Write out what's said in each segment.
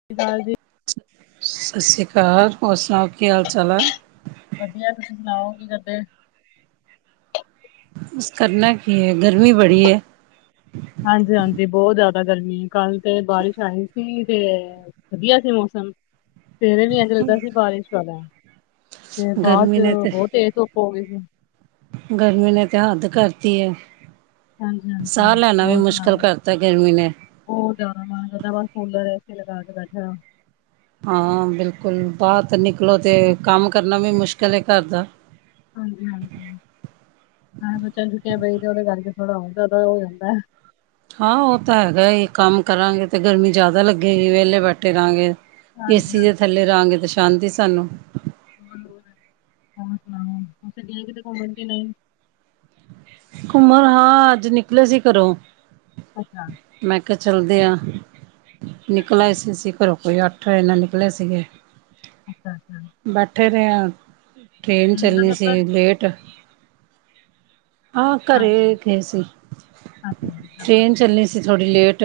' [unintelligible] ' ਜੀ। ਸ਼ਸੀ ਕਾਲ, ਹੋਰ ਸਣਾਉ, ਕੀ ਹਾਲ-ਚਾਲ ਆ। ਵਧੀਆ ਤੁਸੀਂ ਸੁਣਾਓ ਕੀ ਕਰਦੇ ਬੱਸ ਕਰਨਾ ਕੀ ਐ, ਗਰਮੀ ਬੜੀ ਐ। ਹਾਂਜੀ-ਹਾਂਜੀ ਬਹੁਤ ਜ਼ਿਆਦਾ ਗਰਮੀ ਕੱਲ ਤੇ ਬਾਰਿਸ਼ ਆਈ ਸੀ ਤੇ ਵਧੀਆ ਸੀ ਮੌਸਮ। ਸਵੇਰੇ ਵੀ ਇੰਜ ਲੱਗਦਾ ਸੀ, ਬਾਰਿਸ਼ ਵਾਲਾ, ਤੇ ਬਾਅਦ ਗਰਮੀ 'ਚ' ਨੇ ਤੇ ਬਹੁਤ ਤੇਜ਼ ਧੁੱਪ ਹੋ ਗਈ ਸੀ। ਗਰਮੀ ਨੇ ਤਾਂ ਹੱਦ ਕਰਤੀ ਐ। ਹਾਂਜੀ ਸਾਹ ਹਾਂਜੀ ਲੈਣਾ ਵੀ ਮੁਸ਼ਕਿਲ ਕਰਤਾ ਗਰਮੀ ਨੇ। ਹੋ ਜਾਣਾ ਮਨ ਪਰਚਾਵਾ ਕੂਲਰ ਏ ਸੀ ਲਗਾ ਕੇ ਬੈਠਾ ਰਹੋ। ਹਾਂ, ਬਿਲਕੁਲ ਬਾਹਰ ਤਾਂ ਨਿਕਲੋ ਤੇ ਕੰਮ ਕਰਨਾ ਵੀ ਮੁਸ਼ਕਿਲ ਐ ਘਰ ਦਾ। ਹਾਂਜੀ-ਹਾਂਜੀ ਹਾਂ, ਬੱਚਿਆਂ ਨੂੰ ਛੁੱਟੀਆ ਤੇ ਉਹਦੇ ਕਰਕੇ ਥੋੜਾ ਬਹੁਤ ਜ਼ਿਆਦਾ ਹੋ ਜਾਂਦਾ। ਹਾਂ ਉਹ ਤਾਂ ਹੈਗਾ ਹੀ ਕੰਮ ਕਰਾਂਗੇ ਤੇ ਗਰਮੀ ਜ਼ਿਆਦਾ ਲੱਗੇਗੀ ਵਿਹਲੇ ਬੈਠੇ ਰਹਾਂਗੇ। ਏ ਹਾਂਜੀ ਸੀ ਦੇ ਹਾਂਜੀ ਥੱਲੇ ਰਹਾਂਗੇ ਤਾਂ ਸ਼ਾਂਤੀ ਸਾਨੂੰ। ' [unintelligible] ' ਹੋਰ ਸੁਣਾਓ, ਹੁਣ ਚੱਲੀ ਆ ਕਿਤੇ ਘੁੰਮਣ ਕ ਨਹੀਂ। ਘੁੰਮਣ ਹਾਂ, ਅੱਜ ਨਿਕਲੇ ਸੀ ਘਰੋਂ। ਅੱਛਾ। ਮੈਂ ਕਿਹਾ ਚੱਲਦੇ ਆ, ਅੱਛਾ ਨਿਕਲ ਆਏ ਅਸੀ ਘਰੋਂ। ਕੋਈ ਅੱਠ ਜਾਨੇ ਨਿਕਲੇ ਸੀਗੇ। ਅੱਛਾ-ਅੱਛਾ। ਬੈਠੇ ਰਹੇ ਆ, ਟ੍ਰੇਨ ਦਾ ਚੱਲਣੀ ਸਫ਼ਰ ਸੀ ਲੇਟ। ਹਾਂ ਹਾਂਜੀ ਘਰੇ ਗਏ ਸੀ, ਅੱਛਾ ਜੀ, ਚਲੋ ਟ੍ਰੇਨ ਵਧੀਆ ਚੱਲਣੀ ਸੀ। ਤੇ ਥੋੜੀ ਲੇਟ,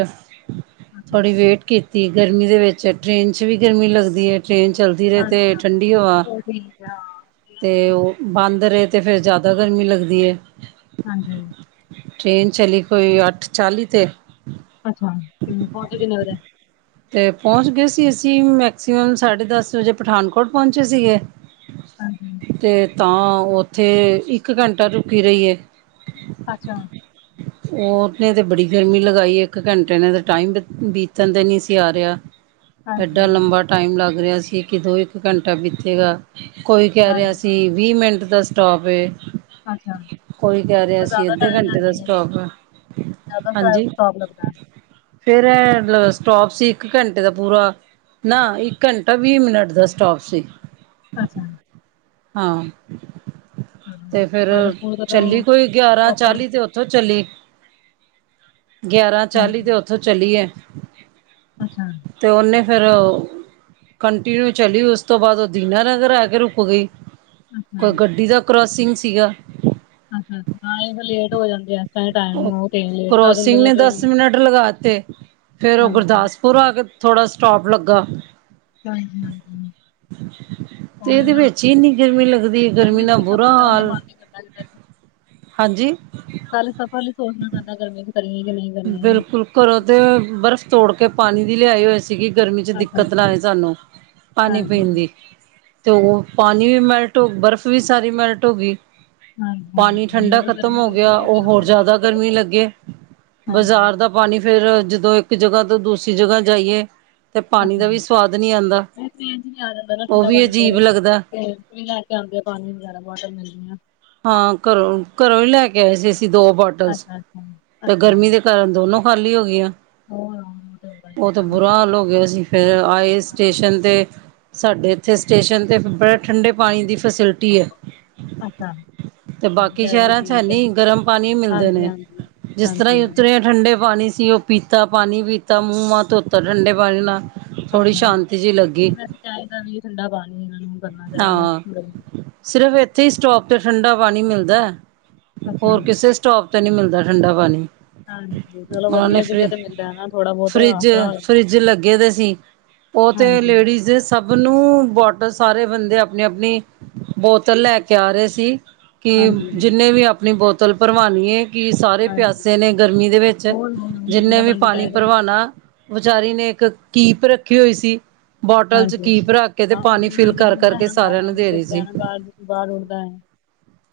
ਅੱਛਾ ਥੋੜੀ ਅੱਛਾ ਵੇਟ ਕੀਤੀ ਤੇ ਗਰਮੀ ਦੇ ਵਿੱਚ ਟ੍ਰੇਨ 'ਚ' ਵੀ ਲੱਗਦੀ ਐ, ਟ੍ਰੇਨ ਚੱਲਦੀ ਧੀਰੇ ਹਾਂਜੀ ਤੇ ਹਾਂ ਠੰਡੀ ਹਵਾ। ਹੋਰ ਠੀਕ ਆ ਹਾਂ ਤੇ ਉਹ ਬੰਦ ਰਹੇ ਤੇ ਫਿਰ ਜ਼ਿਆਦਾ ਗਰਮੀ ਲੱਗਦੀ ਐ। ਹਾਂਜੀ-ਹਾਂਜੀ। ਟ੍ਰੇਨ ਚਲੀ ਕੋਈ ਅੱਠ ਚਾਲ੍ਹੀ 'ਤੇ ਅੱਛਾ, ਤੇ ਪਹੁੰਚੀ ਕਿੰਨੇ ਵਜੇ। ਤੇ ਪਹੁੰਚ ਗਏ ਸੀ ਅਸੀਂ ਮੈਕਸੀਮਮ, ਸਾਢੇ ਦੱਸ ਵਜੇ ਪਠਾਨਕੋਟ ਪਹੁੰਚੇ ਸੀਗੇ ਹਾਂਜੀ। ਤੇ ਤਾਂ, ਉੱਥੇ, ਇੱਕ ਘੰਟਾ ਰੁਕੀ ਰਹੀਏ। ਅੱਛਾ। ਉਹਨੇ ਤੇ ਬੜੀ ਗਰਮੀ ਲਗਾਈ, ਇੱਕ ਘੰਟੇ ਨੇ ਤੇ ਟਾਈਮ ਬੀਤਣ ਤੇ ਨਹੀਂ ਸੀ ਆ ਰਿਹਾ। ਹਾਂਜੀ ਐਡਾ ਲੰਬਾ ਟਾਈਮ ਲੱਗ ਰਿਹਾ ਸੀ ਕਿ ਦੋ, ਇੱਕ ਘੰਟਾ ਬੀਤੇਗਾ ਕੋਈ ਕਹਿ ਰਿਹਾ ਹਾਂਜੀ ਸੀ, ਵੀਹ ਮਿੰਟ ਦਾ ਸਟੋਪਏ ਅੱਛਾ ਕੋਈ ਕਹਿ ਰਿਹਾ ਉਹ ਅਸੀਂ, ਜ਼ਿਆਦਾ ਅੱਧੇ ਟਾਈਮ ਘੰਟੇ ਦਾ ਲੈਂਦੀ ਸ ਹੈ ਟੋਪ ਏ, ਜ਼ਿਆਦਾ ਟਾਈਮ ਹਾਂਜੀ। ਸਟਾਪ ਲੱਗਦਾ ਫਿਰ ਐ ਸਟੋਪ ਸੀ ਮਤਲਬ ਇੱਕ ਘੰਟੇ ਦਾ ਪੂਰਾ। ਨਾ, ਇੱਕ ਘੰਟਾ ਵੀਹ ਮਿੰਟ ਦਾ ਸਟੋਪ ਸੀ। ਅੱਛਾ। ਹਾਂ, ਚਲੋ ਤੇ ਫੇਰ ਤੁਹਾਡੇ ਸਕੂਲ ਕਦੋਂ ਚੱਲੀ ਕੋਈ ਗਿਆਰਾਂ ਓਪਨ ਚਾਲੀ ਤੇ ਉ ਉਥੋਂ ਚਲੀ, ਗਿਆਰਾਂ ਚਾਲੀ ਹਾਂਜੀ ਤੇ ਉੱਥੋਂ ਚਲੀਏ। ਅੱਛਾ। ਤੇ ਉਹਨੇ ਫਿਰ ਕੰਟੀਨਿਊ ਚਲੀ ਉਸ ਤੋਂ ਬਾਅਦ ਉਹ ਦੀਨਾਨਗਰ ਆ ਕੇ ਰੁਕ ਗਈ। ਅੱਛਾ। ਕੋਈ ਗੱਡੀ ਦਾ ਕਰੋਸਿੰਗ ਸੀਗਾ। ਅੱਛਾ-ਅੱਛਾ ਨਾਲੇ ਫਿਰ ਲੇਟ ਹੋ ਜਾਂਦੇ ਆ। ਤਰ੍ਹਾਂ ਟਾਈਮ ਕਰੋਜ ਉਹ ਤੇ ਲੇਟ ਕਰ ਦਿੰਦੇ ਕਰੋਸਿੰਜ ਨੇ ਦੱਸ ਟ੍ਰੇਨ ਮਿੰਟ ਲਗਾਤੇ, ਫਿਰ ਉਹ ਹਾਂਜੀ ਗੁਰਦਾਸਪੁਰ ਫਿਰ ਉਹ ਆ ਕੇ ਥੋੜ੍ਹਾ ਜਾਂ ਸਟੋਪ ਲੱਗਾ। ਹਾਂ, ਹਮ-ਹਮ। ਤੇ ਕੋਈ ਇਹਦੇ ਨਾ, ਵਿੱਚ ਹੀ ਇੰਨੀ ਗਰਮੀ ਲੱਗਦੀ ਹੈ, ਗਰਮੀ 'ਚ' ਨਾਲ ਵੀ ਬੁਰਾ ਸਫ਼ਰ ਕਰਨ ਦਾ ਹਾਲ ਮਨ ਨੀ ਕਰਦਾ ਕਿ ਹਾਂਜੀ। ਕੱਲ ਸਫ਼ਰ ਲਈ ਸੋਚਣਾ ਪੈਂਦਾ ਵੀ ਕਰੀਏ ਕਿ ਕਰੀਏ। ਬਿਲਕੁਲ ਘਰੋਂ ਤੇ ਬਰਫ਼ ਤੋੜ ਕੇ ਪਾਣੀ ਦੀ ਲਿਆਈ ਹੋਏ ਸੀ। ' [unintelligible] ' ਗਰਮੀ 'ਚ' ਅੱਛਾ ਦਿੱਕਤ ਅੱਛਾ। ਨਾ ਆਏ ਸਾਨੂੰ, ਪਾਣੀ ਹਾਂਜੀ ਪੀਣ ਦੀ। ਤੇ ਉਹ ਪਾਣੀ ਮੈਲਟ ਹੋ, ਬਰਫ਼ ਵੀ ਸਾਰੀ ਮੈਲਟ ਹੋ ਗਈ। ਹਾਂਜੀ ਪਾਣੀ ਹਾਂਜੀ ਉਹੀ ਠੰਢਾ ਨਾ ਖ਼ਤਮ ਗਰਮੀ ਹੋ ਇੰਨੀ ਗਿਆ, ਬਹੁਤ ਉਹ ਹੈ ਹੋਰ ਉੱਥੇ ਜ਼ਿਆਦਾ ਕੀ ਗਰਮੀ ਕਰੇਗਾ। ਲੱਗੇ। ਹਾਂਜੀ ਬਾਜ਼ਾਰ ਦਾ ਪਾਣੀ ਫੇਰ ਜਦੋਂ ਇੱਕ ਜਗ੍ਹਾ ਤੋਂ ਦੂਸਰੀ ਜਗ੍ਹਾ ਜਾਈਏ ਤੇ ਪਾਣੀ ਦਾ ਅੱਛਾ। ਵੀ ਸਵਾਦ ਨਹੀਂ ਆਂਦਾ, ਨਹੀਂ ਟ੍ਰੇਨ ਚ ਨਹੀਂ ਆ ਜਾਂਦਾ ਨਾ ਉਹ ਠੰਡਾ ਵੀ ਪਾਣੀ ਤੇ ਅਜੀਬ ਲੱਗਦਾ। ਤੇ ਵੀ ਲੈ ਕੇ ਆਉਂਦੇ ਆ ਪਾਣੀ ਵਗੈਰਾ ਬੋਤਲ ਮਿਲਦੀਆਂ। ਹਾਂ ਘਰੋਂ, ਘਰੋਂ ਹੀ ਲੈ ਕੇ ਆਏ ਸੀ ਅਸੀਂ ਦੋ ਬੋਟਲਸ, ਅੱਛਾ ਅੱਛਾ ਤੇ ਗਰਮੀ ਦੇ ਕਾਰਨ ਦੋਨੋ ਖਾਲੀ ਹੋ ਗਈ ਆ। ਹਾਂ। ਉਹ ਤੇ ਬੁਰਾ ਹਾਲ ਹੋ ਗਿਆ ਸੀ, ਫਿਰ ਆਏ ਹੈ। ਸਟੇਸ਼ਨ ਤੇ। ਸਾਡੇ ਇੱਥੇ ਸਟੇਸ਼ਨ ਤੇ ਬੜੇ ਠੰਡੇ ਪਾਣੀ ਦੀ ਫੈਸਿਲਿਟੀ ਏ। ਅੱਛਾ। ਤੇ ਬਾਕੀ ਵਧੀਆ ਇਹ ਵੀ ਸ਼ਹਿਰਾਂ 'ਚ ਠੀਕ ਹੈ। ਹੈਨੀ ਗਰਮ ਪਾਣੀ ਮਿਲਦੇ ਹਾਂਜੀ ਨੇ, ਹਾਂਜੀ ਜਿਸ ਤਰ੍ਹਾਂ ਹਾਂਜੀ ਹੀ ਉੱਤਰੇ ਠੰਡੇ ਪਾਣੀ ਸੀ। ਉਹ ਪੀਤਾ, ਪਾਣੀ ਪੀਤਾ, ਮੂੰਹ-ਮਾਹ ਧੋਤਾ, ਠੰਡੇ ਪਾਣੀ ਨਾਲ। ਥੋੜ੍ਹੀ ਅੱਛਾ, ਸ਼ਾਂਤੀ ਜਿਹੀ ਲੱਗੀ ਵੈਸੇ ਚਾਹੀਦਾ ਵੀ ਠੰਡਾ ਪਾਣੀ ਇਹਨਾਂ ਨੂੰ ਕਰਨਾ ਚਾਹੀਦਾ। ਸਿਰਫ਼ ਇੱਥੇ ਹੀ ਸਟੋਕ ਤੇ ਠੰਡਾ ਪਾਣੀ ਮਿਲਦਾ। ਅੱਛਾ ਹੋਰ ਕਿਸੇ ਸਟੋਪ ਤੇ ਨੀ ਮਿਲਦਾ ਠੰਡਾ ਪਾਣੀ। ਹਾਂਜੀ ਚਲੋ ਉਹਨਾਂ ਨੇ ਵਧੀਆ ਫ ਕਿਤੇ ਤੇ ਮਿਲਦਾ ਨਾ ਥੋੜਾ ਬਹੁਤ ਫਰਿੱਜ, ਆਸਰਾ ਹੋ ਜਾਂਦਾ ਫਰਿੱਜ ਲੱਗੇ ਦੇ ਸੀ। ਉਹ ਤੇ ਹਾਂਜੀ ਲੇਡੀਜ਼ ਸਭ ਨੂੰ, ਬੋਟਲ ਸਾਰੇ ਬੰਦੇ ਆਪਣੀ-ਆਪਣੀ, ਬੋਤਲ ਲੈ ਕੇ ਆ ਰਹੇ ਸੀ। ਕਿ ਹਾਂਜੀ ਜਿੰਨੇ ਵੀ ਆਪਣੀ ਬੋਤਲ ਭਰਵਉਣੀਏ। ਕਿ ਸਾਰੇ ਹਾਂਜੀ ਪਿਆਸੇ ਨੇ ਗਰਮੀ ਦੇ ਵਿੱਚ। ਹੋਰ ਹੁਣ ਉਹੀ ਜਿੰਨੇ ਠੰਡਾ ਵੀ ਤਾਂ ਪਾਣੀ ਚਾਹੀਦਾ ਹੁੰਦਾ ਭਰਵਾਣਾ ਵਿਚਾਰੀ ਨੇ ਇੱਕ ਕੀਪ ਰੱਖੀ ਹੋਈ ਸੀ। ਬੋਟਲ ਚ ਹਾਂਜੀ ਕੀਪ ਰੱਖ ਕੇ ਤੇ ਹਾਂ ਪਾਣੀ ਫਿਲ ਹੁਣ ਕਰ ਜ਼ਰੂਰ ਦਾ ਹੈ ਕਰਕੇ-ਕਰਕੇ ਨਾ ਬਾਹਰ ਸਾਰਿਆਂ ਨੂੰ ਇੰਝ ਦੇ ਰਹੀ ਗਿਰਦਾ ਹੈ ਸੀ। ਨਾ ਬਾਹਰ ਬਾਹਰ ਉੱਠਦਾ ਹੈ।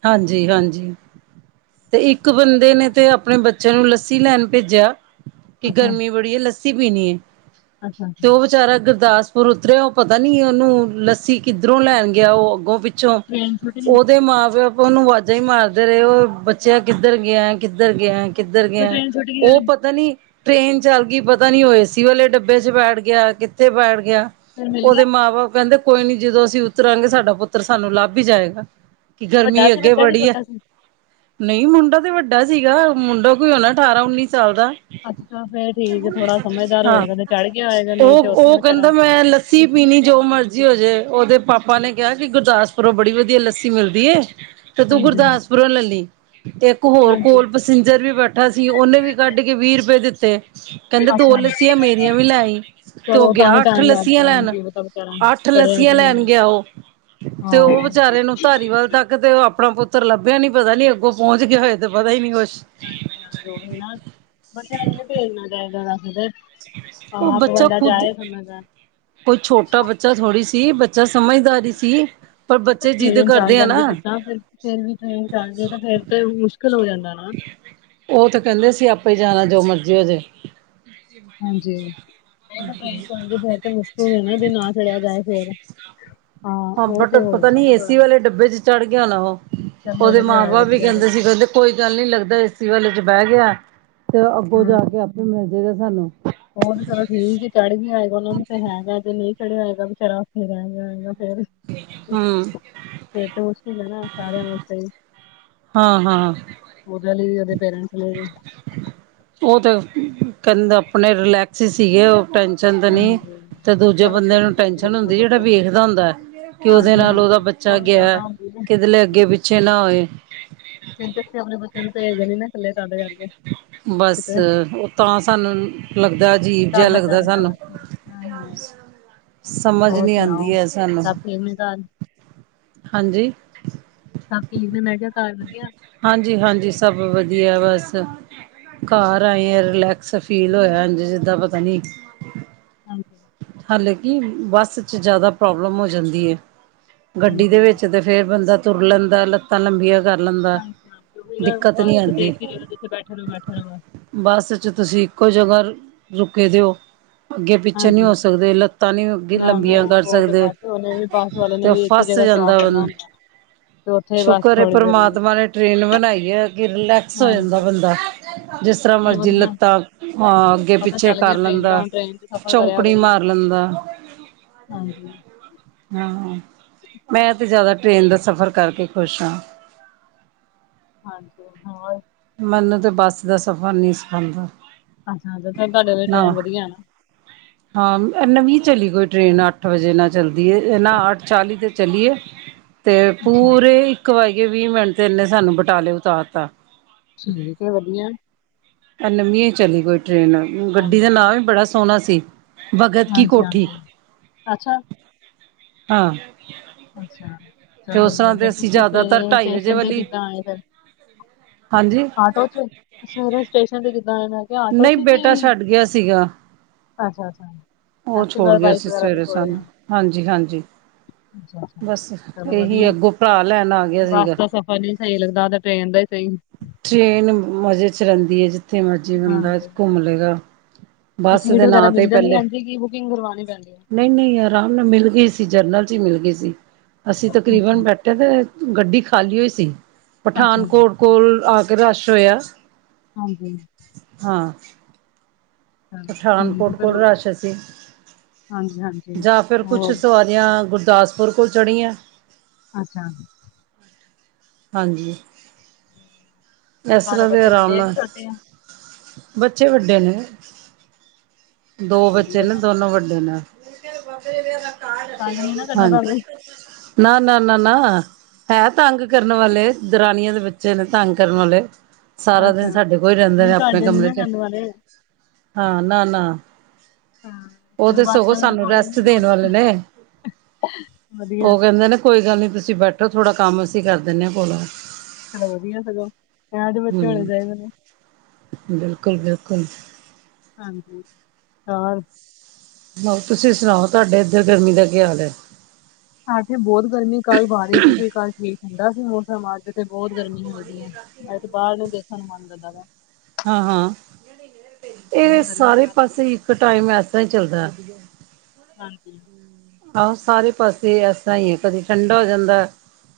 ਹਾਂਜੀ-ਹਾਂਜੀ, ਤੇ ਇੱਕ ਹੋਰ ਬੰਦੇ ਨੇ ਸੁਣਾਓ? ਤੇ ਆਪਣੇ ਬੱਚੇ ਲੱਸੀ ਲੈਣ ਭੇਜੀਆ, ਕਿ ਅੱਛਾ ਗਰਮੀ ਬੜੀ ਹੈ। ਲੱਸੀ ਪੀਣੀ ਹੈ। ਅੱਛਾ। ਵਿਚਾਰਾ ਗੁਰਦਾਸਪੁਰ ਉਤਰਿਆ ਉਹ ਪਤਾ ਨੀ ਉਹਨੂੰ ਲੱਸੀ ਕਿੱਧਰੋਂ ਲੈਣ ਗਿਆ। ਉਹ ਅੱਗੋਂ-ਪਿੱਛੋਂ [unintelligible] ਉਹਦੇ ਮਾਂ-ਪਿਓ ਉਹਨੂੰ ਆਵਾਜ਼ਾਂ ਹੀ ਮਾਰਦੇ ਰਹੇ ਉਹ, ਬੱਚਿਆ ਕਿੱਧਰ ਗਿਆ, ਕਿੱਧਰ ਗਿਆ ਕਿੱਧਰ ਫਿਰ ਗਿਆ, ਟ੍ਰੇਨ ਛੁੱਟ ਗਈ ਉਹ ਉਹਦੀ ਪਤਾ ਨੀ ਟ੍ਰੇਨ ਚੱਲ ਗਈ ਪਤਾ ਨੀ ਉਹ ਏ ਸੀ ਵਾਲੇ ਡੱਬੇ ਚ ਬੈਠ ਗਿਆ। ਕਿੱਥੇ ਬੈਠ ਗਿਆ। ਫਿਰ ਮਿਲ ਗਿਆ ਉਹਦੇ ਮਾਂ-ਬਾਪ ਕਹਿੰਦੇ, ਕੋਈ ਨੀ ਜਦੋਂ ਅਸੀਂ ਉਤਰਾਂਗੇ, ਸਾਡਾ ਪੁੱਤਰ ਸਾਨੂੰ ਲੱਭ ਹੀ ਜਾਏਗਾ। ਕਿ ਵੱਡਾ ਗਰਮੀ ਸੀ ਅੱਗੇ ਬੱਚਾ ਕਿ ਬੜੀ ਏ। ਛੋਟਾ ਸੀ ਨਹੀਂ ਮੁੰਡਾ ਤੇ ਵੱਡਾ ਸੀਗਾ। ਮੁੰਡਾ ਕੋਈ ਹੋਣਾ ਅਠਾਰਾਂ, ਉੱਨੀ ਸਾਲ ਦਾ। ਅੱਛਾ ਫੇਰ ਠੀਕ ਹੈ, [unintelligible] ਥੋੜਾ ਸਮਝਦਾਰ ਹਾਂ ਹੋਏਗਾ ਤੇ ਚੜ੍ਹ ਗਿਆ ਹੋਏਗਾ ਨਹੀਂ ਉਹ, ਤੇ ਉੱਥੇ ਉਹ ਕਹਿੰਦਾ ਵਿਚਾਰਾ ਮੈਂ ਲ ਲੱਸੀ ਪੀਣੀ ਜੋ ਮਰਜ਼ੀ ਹੋ ਜੇ, ਉਹਦੇ ਪਾਪਾ ਨੇ ਕਿਹਾ ਕਿ ਗੁਰਦਾਸਪੁਰੋਂ ਬੜੀ ਵਧੀਆ ਲੱਸੀ ਮਿਲਦੀ ਏ, ਤੇ ਤੂੰ ਹਾਂਜੀ ਗੁਰਦਾਸਪੁਰ ਲੈ ਲੀ, ਤੇ ਇੱਕ ਹੋਰ ਹਾਂਜੀ ਕੋਲ ਸਿੰਜਰ ਵੀ ਬੈਠਾ ਸੀ। ਉਹਨੇ ਵੀ ਕੱਢ ਕੇ ਵੀਹ ਰੁਪਏ ਦਿੱਤੇ। ਕਹਿੰਦਾ ਦੋ ਅੱਛਾ ਲੱਸੀਆਂ, ਮੇਰੀਆਂ ਵੀ ਲੈ ਆਈ। ਤੇ ਉਹ ਚਲੋ ਗਿਆ ਤਾਂ ਹੀ ਅੱਠ ਟਾਈਮ ਲੱਗ ਲੱਸੀਆਂ ਗਿਆ ਲੈਣ, ਕੀ ਪਤਾ ਵਿਚਾਰਾ ਅੱਠ ਚੜਿਆ ਲੱਸੀਆਂ ਕਿ ਲੈਣ ਨਹੀਂ ਗਿਆ ਉਹ ਤੇ ਉਹ ਹਾਂ ਵਿਚਾਰੇ ਨੂੰ ਧਾਰੀ ਵੱਲ ਤੱਕ ਤੇ ਉਹ ਆਪਣਾ ਪੁੱਤਰ ਲੱਭਿਆ ਨੀ, ਪਤਾ ਨੀ ਅੱਗੋਂ ਪਹੁੰਚ ਗਿਆ ਹੋਏ, ਤੇ ਪਤਾ ਹੀ ਨੀ ਕੁਛ ਹਾਂਜੀ ਹਾਂਜੀ ਉਹੀ ਨਾ, ਬੱਚਿਆਂ ਨੂੰ ਨੀ ਭੇਜਣਾ ਚਾਹੀਦਾ ਦੱਸਦੇ ਉਹ ਹਾਂ ਆਪ ਬੱਚਾ ਬੰਦਾ ਖੁਦ ਜਾਏ ਸਮਝਦਾਰ। ਕੋਈ ਛੋਟਾ ਬੱਚਾ ਥੋੜ੍ਹੀ ਸੀ। ਬੱਚਾ ਸਮਝਦਾਰੀ ਸੀ। ਨਹੀਂ ਪਰ ਬੱਚੇ ਜਿੱਦ ਟ੍ਰਰੇਨ 'ਚ ਆ ਕਰਦੇ ਨਾ ਜਾਂਦੀ ਜਿਸ ਤਾਂ ਫ ਫੇਰ ਵੀ ਟ੍ਰੇਨ ਚੱਲ ਜੇ ਤਾਂ ਫੇਰ ਤੇ ਮੁਸ਼ਕਿਲ ਜਾਂਦਾ ਨਾ। ਉਹ ਤਾਂ ਕਹਿੰਦੇ ਸੀ। ਆਪੇ ਹੀ ਜਾਣਾ ਜੋ ਮਰਜ਼ੀ ਹੋਜੇ। ਹਾਂਜੀ [unintelligible] 'ਚ ਫਿਰ ਤੇ ਮੁਸ਼ਕਿਲ ਐ ਨਾ ਜੇ ਨਾ ਚੜਿਆ ਜਾਏ ਫੇਰ ਹਾਂ ਉਹ ਬਟ ਤੇ ਹੋ ਪਤਾ ਜਾਂਦਾ ਨੀ ਨਾ ਥੋੜਾ ਏਸੀ ਵਾਲੇ ਡੱਬੇ 'ਚ ਚੜ੍ਹ ਗਿਆ ਨਾ ਉਹ ਚੱਲ ਉਹਦੇ ਮਿਲ ਗਿਆ ਮਾਂ ਹੋਏ ਬਾਪ ਵੀ ਵਧੀਆ ਕਹਿੰਦੇ ਸਗੋਂ ਸੀ ਕਹਿੰਦੇ ਕੋਈ ਗੱਲ ਨੀ ਲੱਗਦਾ ਏਸੀ ਵਾਲੇ 'ਚ ਬਹਿ ਤੇ ਅੱਗੋਂ ਜਾ ਹਮ ਕੇ ਆਪੇ ਮਿਲ ਜਾਏਗਾ ਸਾਨੂੰ ਉਹ ਤੇ ਚਲੋ ਠੀਕ ਚੜ੍ਹ ਗਿਆ ਆਏਗਾ ਉਹਨਾ ਨੂੰ ਤੇ ਹੈਗਾ ਤੇ ਨਹੀਂ ਚੜ੍ਹਿਆ ਹੋਏਗਾ ਵਿਚਾਰਾ ਉੱਥੇ ਰਹਿ ਗਿਆ ਹੈਏਗਾ ਫੇਰ ਹੂੰ ਇਹ ਤਾਂ ਮੁਸ਼ਕਿਲ ਐ ਨਾ ਸਾਰਿਆਂ ਵਾਸਤੇ [unintelligible] ਹਾਂ-ਹਾਂ। ਉਹਦੇ ਲਈ ਉਦੇ ਪੇਰੈਂਟਸ ਲਈ ਉਹ ਤੇ ਕਹਿੰਦੇ ਆਪਣੇ ਰਿਲੈਕਸ ਹੀ ਸੀਗੇ ਉਹ ਟੈਨਸ਼ਨ ਤੇ ਨੀ ਹਾਂਜੀ। ਤੇ ਦੂਜੇ ਚਲੋ ਬੰਦੇ ਫਿਰ ਨੂੰ ਠੀਕ ਟੈਨਸ਼ਨ ਰਹੇਗਾ ਹੁੰਦੀ ਜਿਹੜਾ ਬੱਚੇ ਨੂੰ। ਵੇਖਦਾ ਹੁੰਦਾ ਕਿ ਉਹਦੇ ਹਾਂਜੀ ਨਾਲ ਉਹਦਾ ਹਾਂਜੀ ਬੱਚਾ ਕੋਲ ਗਿਆ ਜ਼ਿਆਦਾ ਹੁੰਦੀ ਹੈ ਕਿਦਰੇ ਅੱਗੇ ਪਿੱਛੇ ਨਾ ਹੋਏ। ਕ ਅਸੀਂ ਆਪਣੇ ਬੱਚਿਆਂ ਨੂੰ ਭੇਜ ਦੇ ਨੀ-ਨਾ ਇਕੱਲੇ ਸਾਡੇ ਕਰਕੇ ਬਸ ਕਿਤੇ ਉਹ ਤਾਂ ਸਾਨੂੰ ਲੱਗਦਾ ਅਜੀਬ ਡਰ ਜਿਹਾ ਲੱਗਾ ਲੱਗਦਾ ਰਹਿੰਦਾ ਸਾਨੂੰ ਬਸ ਹਾਂ ਹਾਂ ਸਮਝ ਹੋਰ ਨੀ ਸੁਣਾਓ? ਆਉਂਦੀ ਐ ਸਾਨੂੰ, ਸਭ ਠੀਕ ਨੇ ਘਰ ਹਾਂਜੀ। [unintelligible] ਮੈਂ ਕਿਹਾ ਘਰ ਵਧੀਆ। ਹਾਂਜੀ-ਹਾਂਜੀ, ਸਭ ਵਧੀਆ ਬਸ। ਘਰ ਆਏ ਆ ਰਿਲੈਕਸ ਫੀਲ ਹੋਇਆ ਇੰਝ ਜਿਦਾਂ ਪਤਾ ਨੀ। ਹਾਂਜੀ। ਹਾਲੇਕਿ ਬੱਸ ਚ ਜ਼ਿਆਦਾ ਪ੍ਰੋਬਲਮ ਹੋ ਜਾਂਦੀ ਏ ਗੱਡੀ ਦੇ ਹਾਂਜੀ। ਵਿੱਚ ਤੇ ਫੇਰ ਬੰਦਾ ਤੁਰ ਲੈਂਦਾ ਲੱਤਾਂ ਲੰਬੀਆਂ ਕਰ [unintelligible] ਲੈਂਦਾ। ਹਾਂਜੀ-ਹਾਂਜੀ ਉਹੀ ਦਿੱਕਤ ਬਸ ਨਹੀਂ 'ਚ ਤਾਂ ਆਂਦੀ ਇੱਕ ਜਗਾਂ ਜਿੱਥੇ ਬੈਠੇ ਓ ਬੈਠੇ ਰੋ ਬਸ ਬੱਸ 'ਚ ਤੁਸੀਂ ਇੱਕੋ ਜਗ੍ਹਾ ਰੁਕੇ ਦਿਓ ਅੱਗੇ ਪਿੱਛੇ ਨਹੀਂ ਹਾਂਜੀ। ਹੋ ਸਕਦੇ ਲੱਤਾਂ ਨੀ ਨਾ ਨਾ ਲੰਬੀਆਂ ਕਰ ਉਹ ਤੇ ਸਕਦੇ ਬਸ ਉਹਨੇ ਵੀ ਬੱਸ ਵਾਲੇ ਨੇ ਤੇ ਵੀ ਇੱਕ ਹੀ ਫਸ ਜਗ੍ਹਾ ਸਟਾਪ ਜਾਂਦਾ ਕਰਨਾ ਬੰ ਹੁੰਦਾ। ਤੇ ਉੱਥੇ ਬਸ ਸ਼ੁਕਰ ਐ ਥੋੜੀ ਦੇਰ ਪਰਮਾਤਮਾ ਨੇ ਟ੍ਰੇਨ ਬਣਾਈ ਐ ਕਿ ਰਿਲੈਕਸ ਹੋ ਜਾਂਦਾ ਹਾਂਜੀ ਬੰਦਾ ਜਿਸ ਤਰ੍ਹਾਂ ਚਲ ਮਰਜੀ ਵਧੀਆ ਲੱਤਾਂ ਅਹ ਅੱਗੇ ਪਤਾ ਪਿੱਛੇ ਚੱਲ ਕਰ ਗਿਆ ਟ੍ਰੇਨ ਦਾ ਲੈਂਦਾ ਹੁਣ ਟ੍ਰੇਨ ਚ ਸਫ਼ਰ ਕਰਿਆ ਚੌਂਕੜੀ ਕਰੋ। ਮਾਰ ਬੁਲਾਂਦਾ। ਹਾਂਜੀ [unintelligible] ਹਾਂ-ਹਾਂ [unintelligible] ਮੈਂ ਤੇ ਜ਼ਿਆਦਾ ਟ੍ਰੇਨ ਦਾ ਸਫ਼ਰ ਕਰਕੇ ਖੁਸ਼ ਹਾਂ। ਹਾਂਜੀ ਹੋਰ? ਮੈਨੂੰ ਤਾਂ ਬੱਸ ਦਾ ਸਫ਼ਰ ਨੀ ਪਸੰਦ ਅੱਛਾ-ਅੱਛਾ ਤੁਹਾਡੇ ਲਈ ਟ੍ਰੇਨ ਵਧੀਆ ਨਾ। ਹਾਂ ਇਹ ਨਵੀਂ ਚਲੀ ਕੋਈ ਟ੍ਰੇਨ ਅੱਠ ਵਜੇ ਨਾਲ ਚੱਲਦੀ ਇਹ ਨਾ ਅੱਠ ਚਾਲੀ ਦੇ ਚੱਲੀਏ [unintelligible] ਤੇ ਅੱਛਾ ਪੂਰੇ ਇੱਕ ਵਜ ਕੇ ਵੀਹ ਮਿੰਟ ਤੇ ਇਹਨੇ ਸਾਨੂੰ ਬਟਾਲੇ ਉਤਾਰ ਤਾਂ। ਠੀਕ ਏ ਵਧੀਆ। ਇਹ ਨਵੀਂ ਏ ਚਲੀ ਕੋਈ ਟਰੇਨ ਗੱਡੀ ਦਾ ਹਾਂਜੀ ਨਾਂ ਵੀ ਬੜਾ ਸੋਹਣਾ ਸੀ। ਬਗਤ ਕੀ ਹਾਂਜੀ ਕੋਠੀ ਹਾਂਜੀ ਅੱਛਾ [unintelligible] ਆਹ। ਅੱਛ, ਚਲ ਵਧੀਆ ਤੇ ਫਿਰ ਅਸੀਂ ਤੁਸੀਂ ਜ਼ਿਆਦਾਤਰ ਸਵੇਰੇ ਢਾਈ ਵਜੇ ਸਟੇਸ਼ਨ ਤੇ ਵਾਲੀ ਕਿੱਦਾਂ ਆਏ ਫਿਰ। [unintelligible] ਹਾਂਜੀ ਆਟੋ 'ਚ ਸਵੇਰੇ ਸਟੇਸ਼ਨ ਤੇ ਕਿੱਦਾਂ ਆਏ ਫਿਰ। ਆਟੋ ਨਹੀਂ 'ਚ ਬੇਟਾ ਵੀ ਛੱਡ ਗਿਆ ਸੀਗਾ ਅੱਛਾ-ਅੱਛਾ। ਐਕਟੀਵਾ ਬਾਈਕ ਵਗੈਰਾ ਤੇ ਛੋੜ ਜਾਦੇ ਹਾਂਜੀ-ਹਾਂਜੀ [inaudible] ਬਸ ਚਲੋ ਇਹੀ ਅੱਗੋਂ ਭਰਾ ਲੈਣ ਆ ਗਿਆ ਸੀਗਾ। ਨਹੀ ਸਹੀ ਲੱਗਦਾ ਤਾਂ ਟ੍ਰੇਨ ਦਾ ਹੀ ਸਹੀ। ਟ੍ਰੇਨ ਮਜ਼ੇ 'ਚ ਰਹਿੰਦੀ ਐ ਜਿੱਥੇ ਮਰਜ਼ੀ ਬੰਦਾ ਹਾਂਜੀ ਘੁੰਮ ਲਏਗਾ। ਤੇ ਬੱਸ ਸੀਟ ਦੇ ਵਗੈਰਾ ਨਾਂ ਮਿਲ ਜਾਂਦੀ ਐਦੀਂ ਕਿ ਬੁਕਿੰਗ ਕਰਾਉਣੀ ਪੈਂਦੀ ਐ। ਨਹੀਂ-ਨਹੀਂ ਆਰਾਮ ਨਾਲ ਮਿਲ ਗਏ ਸੀ। ਜਰਨਲ 'ਚ ਹੀ ਮਿਲ ਗਏ ਸੀ। ਅਸੀਂ ਅੱਛਾ ਤਕਰੀਬਨ ਅੱਛਾ ਬੈਠੇ ਤੇ ਫੇਰ ਗੱਡੀ ਖਾਲੀ ਓ ਸੀ। ਅੱਛਾ ਪਠਾਨਕੋਟ ਕੋਲ ਆ ਕੇ ਰਸ਼ ਹੋਇਆ। ਹਾਂਜੀ। ਹਾਂ। ਚਲੋ ਠੀਕ ਪਠਾਨਕੋਟ ਫਿਰ ਕੋਲ ਹੋਰ ਕੀ। ਰਸ਼ ਸੀ। ਹਾਂਜੀ ਹਾਂਜੀ [unintelligible] ਜਾਂ ਫਿਰ ਕੁਛ ਹੋਰ ਸਵ ਜਾਂ ਗੁਰਦਾਸਪੁਰ ਕੋਲ ਚੜ੍ਹੀਆਂ। ਅੱਛਾ। ਹਾਂਜੀ। ਇਸ ਤੁਹਾਡੇ ਦੇ ਬੱਚੇ ਆਰਾਮ ਵੱਡੇ ਆ ਕਿ ਨਾਲ ਛੋਟੇ ਆ ਬੱਚੇ ਵੱਡੇ ਨੇ ਦੋ ਚਲੋ ਬੱਚੇ ਵਧੀਆ ਨੇ ਤਾਂ ਦੋਨੋ ਵੱਡੇ ਨੇ। ਵਧੀਆ ਤੰਗ ਨੀ ਨਾ [unintelligible] ਕਰਦਾ ਹਾਂਜੀ। ਤੁਹਾਨੂੰ ਨਾ-ਨਾ-ਨਾ-ਨਾ ਐ ਤੰਗ ਕਰਨ ਵਾਲੇ ਦਰਨਾਣੀਆਂ ਦੇ ਬੱਚੇ ਨੇ। ਤੰਗ ਕਰਨ ਵਾਲੇ ਸਾਰਾ ਅੱਛਾ ਦਿਨ ਸਾਡੇ ਕੋਲ ਹੀ ਰਹਿੰਦੇ ਨੇ। ਨਹੀਂ ਆਪਣੇ ਤੁਹਾਡੇ ਨੀ ਕਮਰੇ ਨਾ 'ਚ। ਕਰਨ ਵਾਲੇ ਹਾਂ ਨਾ-ਨਾ ਹਾਂ ਉਹ ਚਲੋ ਤਾਂ ਸਗੋਂ ਸਾਨੂੰ ਰੈਸਟ ਦੇਣ ਵਾਲੇ ਨੇ। ਹਅ ਵਧੀਆ। ਉਹ ਕਹਿੰਦੇ ਨੇ ਕੋਈ ਗੱਲ ਨਹੀਂ ਤੁਸੀਂ ਬੈਠੋ। ਥੋੜ੍ਹਾ ਕੰਮ ਅਸੀਂ ਕਰ ਦਿੰਦੇ ਆ। ਕੋਲੋਂ ਚਲੋ ਵਧੀਆ ਸਗੋਂ ਇਹੋ ਜਿਹੇ ਬੱਚੇ ਹੋਣੇ ਹਮ ਚਾਹੀਦੇ ਨੇ। ਬਿਲਕੁਲ ਬਿਲਕੁਲ। ਹਾਂਜੀ, ਹੋਰ ਬ ਤੁਸੀਂ ਸੁਣਾਓ। ਤੁਹਾਡੇ ਇੱਧਰ ਗਰਮੀ ਦਾ ਕੀ ਹਾਲ ਏ? ਅੱਜ ਬਹੁਤ ਗਰਮੀ ਕੱਲ੍ਹ ਬਾਰਸ਼ ਨੀ ਸੀ ਕੱਲ ਠੀਕ ਠੰਡਾ ਸੀ ਮੌਸਮ। ਅੱਜ ਤੇ ਬਹੁਤ ਗਰਮੀ ਹੋਈ ਵੀ ਐ। ਅਜ ਤੇ ਬਾਹਰ ਨੂੰ ਦੇਖਣ ਨੂੰ ਮਨ ਨੀਂ ਕਰਦਾ ਵਾ। ਹਾਂ ਹਾਂ। ਇਹ ਇੰਨੀ ਗਰਮੀ ਸਾਰੇ ਆ ਅੱਜ ਤੇ ਪਾਸੇ ਇੱਕ ਟਾਈਮ ਇਦਾਂ ਚੱਲਦਾ। ਹਾਂਜੀ ਆਹੋ ਸਾਰੇ ਪਾਸੇ ਐਸਾ ਏ ਆ। ਕਦੇ ਠੰਢਾ ਹੋ ਜਾਂਦਾ।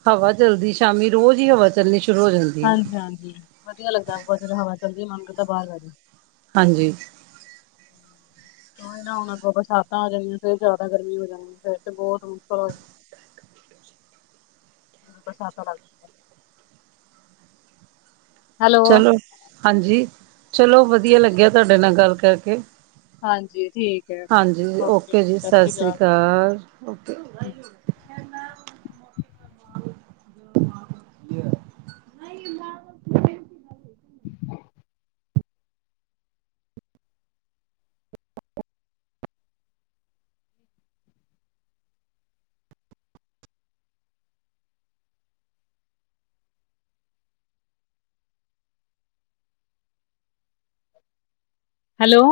ਹਵਾ ਚੱਲਦੀ ਸ਼ਾਮੀ ਰੋਜ਼ ਹੀ ਹਵਾ ਚੱਲਣੀ ਸ਼ੁਰੂ ਹੋ ਜਾਂਦੀ ਆ। ਹਾਂਜੀ ਹਾਂਜੀ। ਵਧੀਆ ਲੱਗਾ ਬ ਹਵਾ ਚਲਦੀ ਮਨ ਕਰਦਾ ਬਾਹਰ ਬਹਿ ਜੋ। ਹਾਂਜੀ ਨਾ ਹੁਣ ਅੱਗੋ ਬਰਸਾਤਾਂ ਆ ਜਾਣੀਆਂ ਫੇਰ ਜ਼ਿਆਦਾ ਗਰਮੀ ਹੋ ਜਾਣੀ ਫੇਰ ਤੇ ਬਹੁਤ ਮੁਸ਼ਕਿਲ ਹੋ ਜਾਣੀ। [inaudible] ਬਰਸਾਤਾਂ ਬ ਹੈਲੋ ਚਲੋ ਹਾਂਜੀ। ਚਲੋ ਵਧੀਆ ਲੱਗਿਆ ਤੁਹਾਡੇ ਨਾਲ ਗੱਲ ਕਰਕੇ। ਹਾਂਜੀ ਠੀਕ ਹੈ ਹਾਂਜੀ ਓਕੇ ਜੀ। ਸਤਿ ਸ਼੍ਰੀ ਅਕਾਲ ਸਸਰੀਕਾਲ ਓਕੇ। ਹਾਂ [unintelligible] ਹੈਲੋ